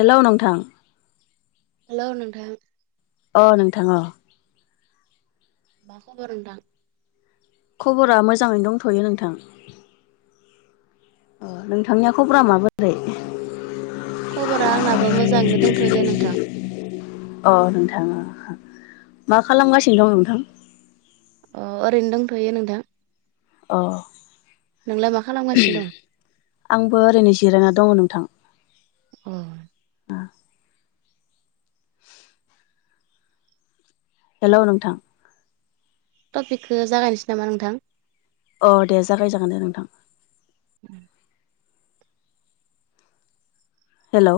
हेल' नोंथां। हेल' नोंथां। अ नोंथां अ। मा खबर नोंथां। खबरा मोजाङैनो दंथ'यो नोंथां अ नोंथांनिया खबरा माबोरै खबरा आंनाबो मोजाङैनो दोनथ'यो दे नोंथां अ नोंथाङा मा खालामगासिनो दं नोंथां। अ ओरैनो दंथ'यो नोंथां। औ। नोंलाय मा खालामगासिनो दं आंबो ओरैनो जिरायना दङ नोंथां‌ औ। [inaudible] हेल' नोंथां। टपिकखो जागायनोसै नामा नोंथां। अ दे जागायजागोन दे नोंथां। उम हेलौ।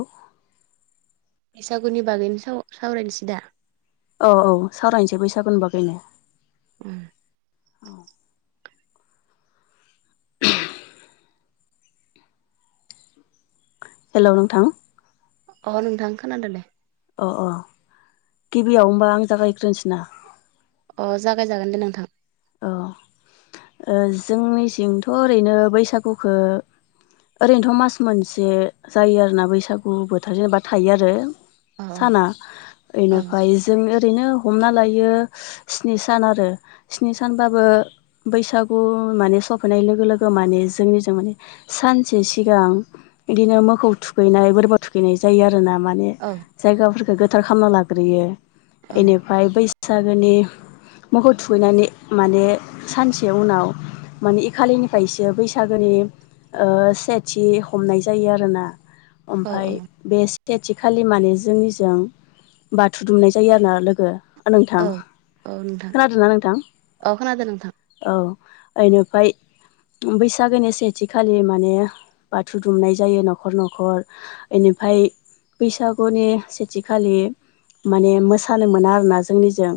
बैसागुनि बागैनो साव सावरायनोसै दा औ औ सावरायनोसै बैसागु बागैनो उम। औ। [unintelligible] हेलौ नोंथां, अ नोंथां खोनादो दे। अ अ गिबियाव होमबा आं जागायग्रोनसै ना। अ जागाय जागोन दे नोंथां, अ ओ जोंनिसिंथ' ओरैनो बैसागुखौ ओरैनोथ' मास मोनसे जायो आरोना बैसागु बोथोर जेनेबा थायो आरो, अ साना अ बेयनिफ्राय जोङो ओरैनो हमना लायो स्नि सान आरो स्नि सानबाबो बैसागु माने सफैनाय लोगो लोगो माने जोंनिजो माने सानसे सिगां इदिनो मोसौ थुखैनाय बोरमा थुखैनाय जायो आरो रोना माने औ जायगाफोरखौ गोथार खालामना लाग्रोयो औ एनिफाय बै सागोनि मोसौ थुखैनानै माने सानसे उनाव माने एखालिनिफायसो बैसागोनि ओ सेथि हमनाय जायो आरोना ओमफ्राय औ बे थेनथि खालि माने जोंनिजों बाथौ दुमनाय जायो आरो ना लोगो ओ औ नोंथां औ नोंथां खोनादोंना नों औ खोनादों नोंथां औ ओयनिफ्राय बैसागोनि सेथिखालि माने बाथौ दुमनाय जायो न'खर न'खरनि एनिब फ्राय बैसागुनि सेथिखालि माने मोसानो मोना आरोना जोंनिजों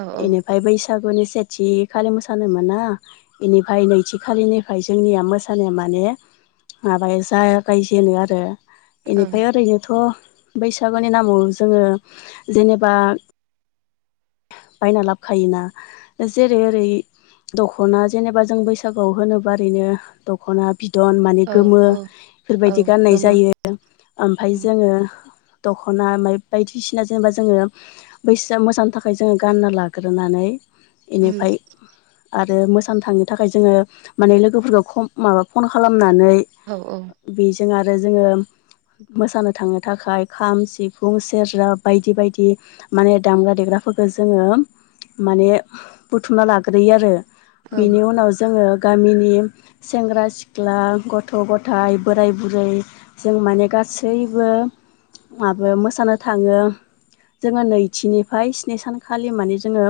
औ औ एनिफा बैस सागुनि सेथि खालि मोसानो मोना, एनिफ्राय नैथि खालिनिफाय जोंनिया मोसानो मोन ने माबाया जागायजेनो आरो औ एनिफाय ओरैनोथ' बैसागुनि नामाव जोङो जेनेबा बायना लाबखायोना जेरै ओरै, दख'ना जेनेबा जों बैसागोआव होनोबा ओरैनो दख'ना बि दन माने औ गोमो औ औ बेफोरबायदि गाननाय गोमो जायो ओमफ्राय उम जोङो दख'ना ओफ्राय बायदिसिना जेनेबा जोङो बैसागु मोसानो थाख ओमफ्राय जोङो गानना लाग्रोनानै एनिफ्राय आरो मोसानो थांनो थाखाय जोङो माने लोगोफोरखौ खम माबा फन खालाम नानै औ औ बेजों आरो जोङो मोसानो थांनो थाखाय खाम सिफुं सेरजा बायदि बायदि माने दामग्रा देग्रा फोर खो जोङो माने बुथुमना लाग्रोयो आरो औ बेनि उनाव जोङो गामिनि सेंग्रा सिख्ला गथ' गथायाइ बोराय बुरै जों माने गा सैबो माबा मोसानो थाङो जोङो नैथिनिफाय नि सानखालि माने जोङो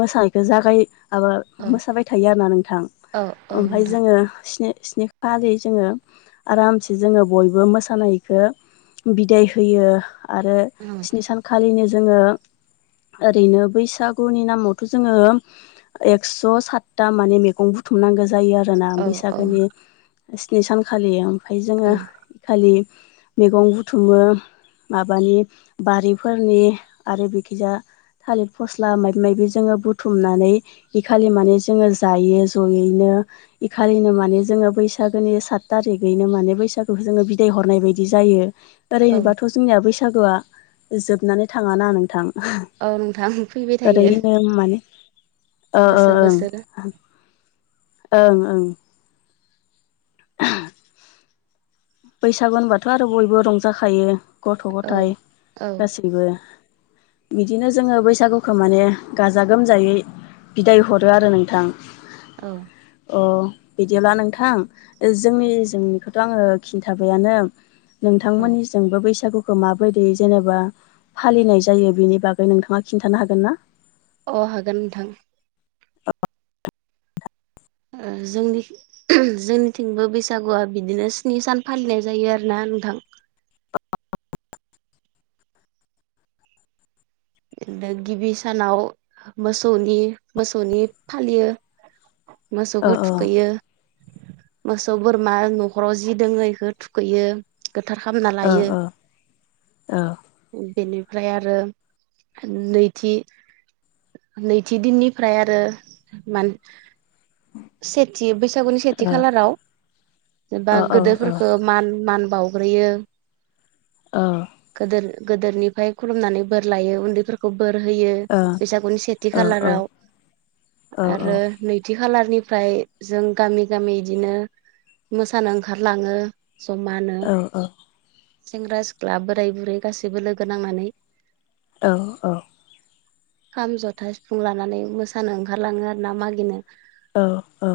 मोसानायखौ जागाय माबा औ मोसाबाय थायो आरोना नोंथां औ औ ओमफाय नोंथां जोङो स्नि स्नि खालि जोङो आरामसे जोङो बयबो मोसानायखौ बिदाय होयो आरो औ स्नि सानखालिनो जोङो ओरैनो बैसागुनि नामावथ' जोङो एक्स' सातथा माने मैगं बुथुमनांगो जायो आरोना औ बैसागोनि स्नि सानखालि ओमफ्राय जोङो औ एखालि मैगं बुथुमो माबानि बारिफोरनि आरो बेखैजा थालिर फस्ला माबि माबि जोङो बुथुमनानै इ खालि माने जोङो जायो जयै नो इखालिनो माने जोङो बैसागोनि सात थारिगयैनो माने बैसागो जों बिदाय हरनाय ब बिदि जायो औ बेरायनोबाथ जोंनिया बैसागुआ जोबनानै थाङा ना नोंथां औ नोंथां फैबाय थायो ओरैनो माने ओ ओ बोसोर बोसोर ओं ओं ओं [unintelligible] बैसागु होनबाथ आरो बयबो रंजाखायो गथ- औ गथायाइ औ गासैबो बिदिनो जोङो बैसागुखौ माने गाजा गोमजायै बिदाय हरो आरो नोंथां औ अ बिदिब्ला नोंथां जोंनि जोंनिखौथ आङो खिन्थाबायानो औ नोंथांमोननि सिमबो बैसागु खौ माबायदि जेनेबा फालिनाय जायो बेनि बागै नोंथाङा खिन्थानो हागोन ना अ हागोन नोंथां ओ जोंनि जोंनिथिंबो बैसागुआ बिदिनो स्नि सान फालिनाय जायो आरो ना ओ नोंथां बिनो गिबि सानाव मोसौनि मोसौनि फालियो ओ मोसौखौ ओ थुखैयो मोसौ बोरमा न'खराव जि दोङो बेखौ थुखैयो गोथार खालामना ओ लायो ओ बेनिफ्राय आरो नैथि नैथि दिननिफ्राय आरो मान सेथि बैसागुनि सेथि खालाराव एबा ओ ओ ओ गोदोरफोरखौ मान मान बावग्रोयो ओ गोदोर गोदोरनिफ्राय खुलुमनानै बोर लायो उन्दैफोरखौ बोर होयो औ बैसागुनि सेथि खालार औ ओ औ औ आरो नैथि खालारनि ओमफ्राय जों गामि गामि बिदिनो मोसानो ओंखारलाङो जमानो औ सेंग्रा सिख्ला बोराय बुरै गासैबो लोगो नांनानै औ औ खाम जथा सिफुं लानानै मोसानो ओंखारलाङो आरो ना मागिनो औ औ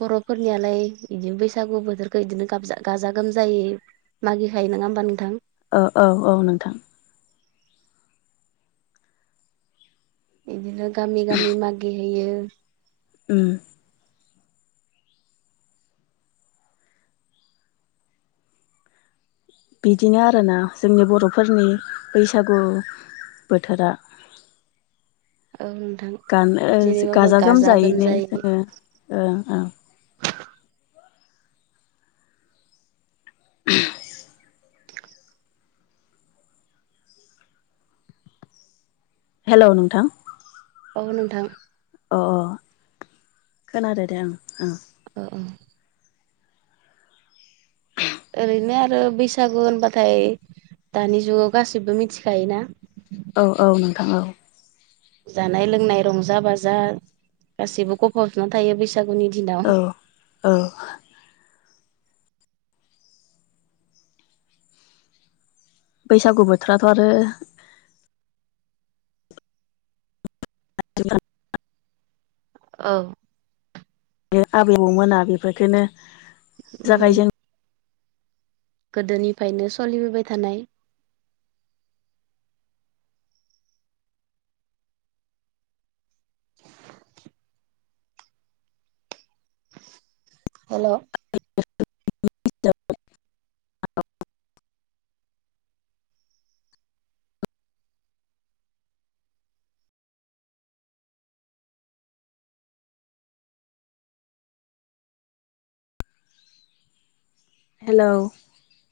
बर'फोरनियालाय बिदिनो बैसागु बोथोरखौ बिदिनो गाबजा गाजा गोमजायै मागि नाय नङा होमबा नोंथां ओ औ औ नोंथां बिदिनो गामि गामि मागिहैयो ओम बिदिनो आरोना जोंनि बर'फोरनि बैसागु बोथोरा [inaudible] औ नोंथां गान ओ जेरैबाबो गाजा गोमजायैनो गोमजायै जोङो ओ ओ [inaudible] [unintelligible] हेलौ नोंथां औ नोंथां अ अ खोनादो दे ओं ओं अ औ ओरैनो आरो बैसागु होनबाथाय दानि जुगाव गासिबो मिथिखाय ना औ औ नोंथां औ जानाय लोंनाय रंजा बाजा गासिबो गफब जोबनानै थायो। बैस सागुनि औ दिनाव औ बैसागु बोथोराथ' आरो आबै औ बे आबै आबौमोना बेफोरखोनो उम जागायजेन गोदोनिफ्रायनो सलिबोबाय थानाय। Hello hello.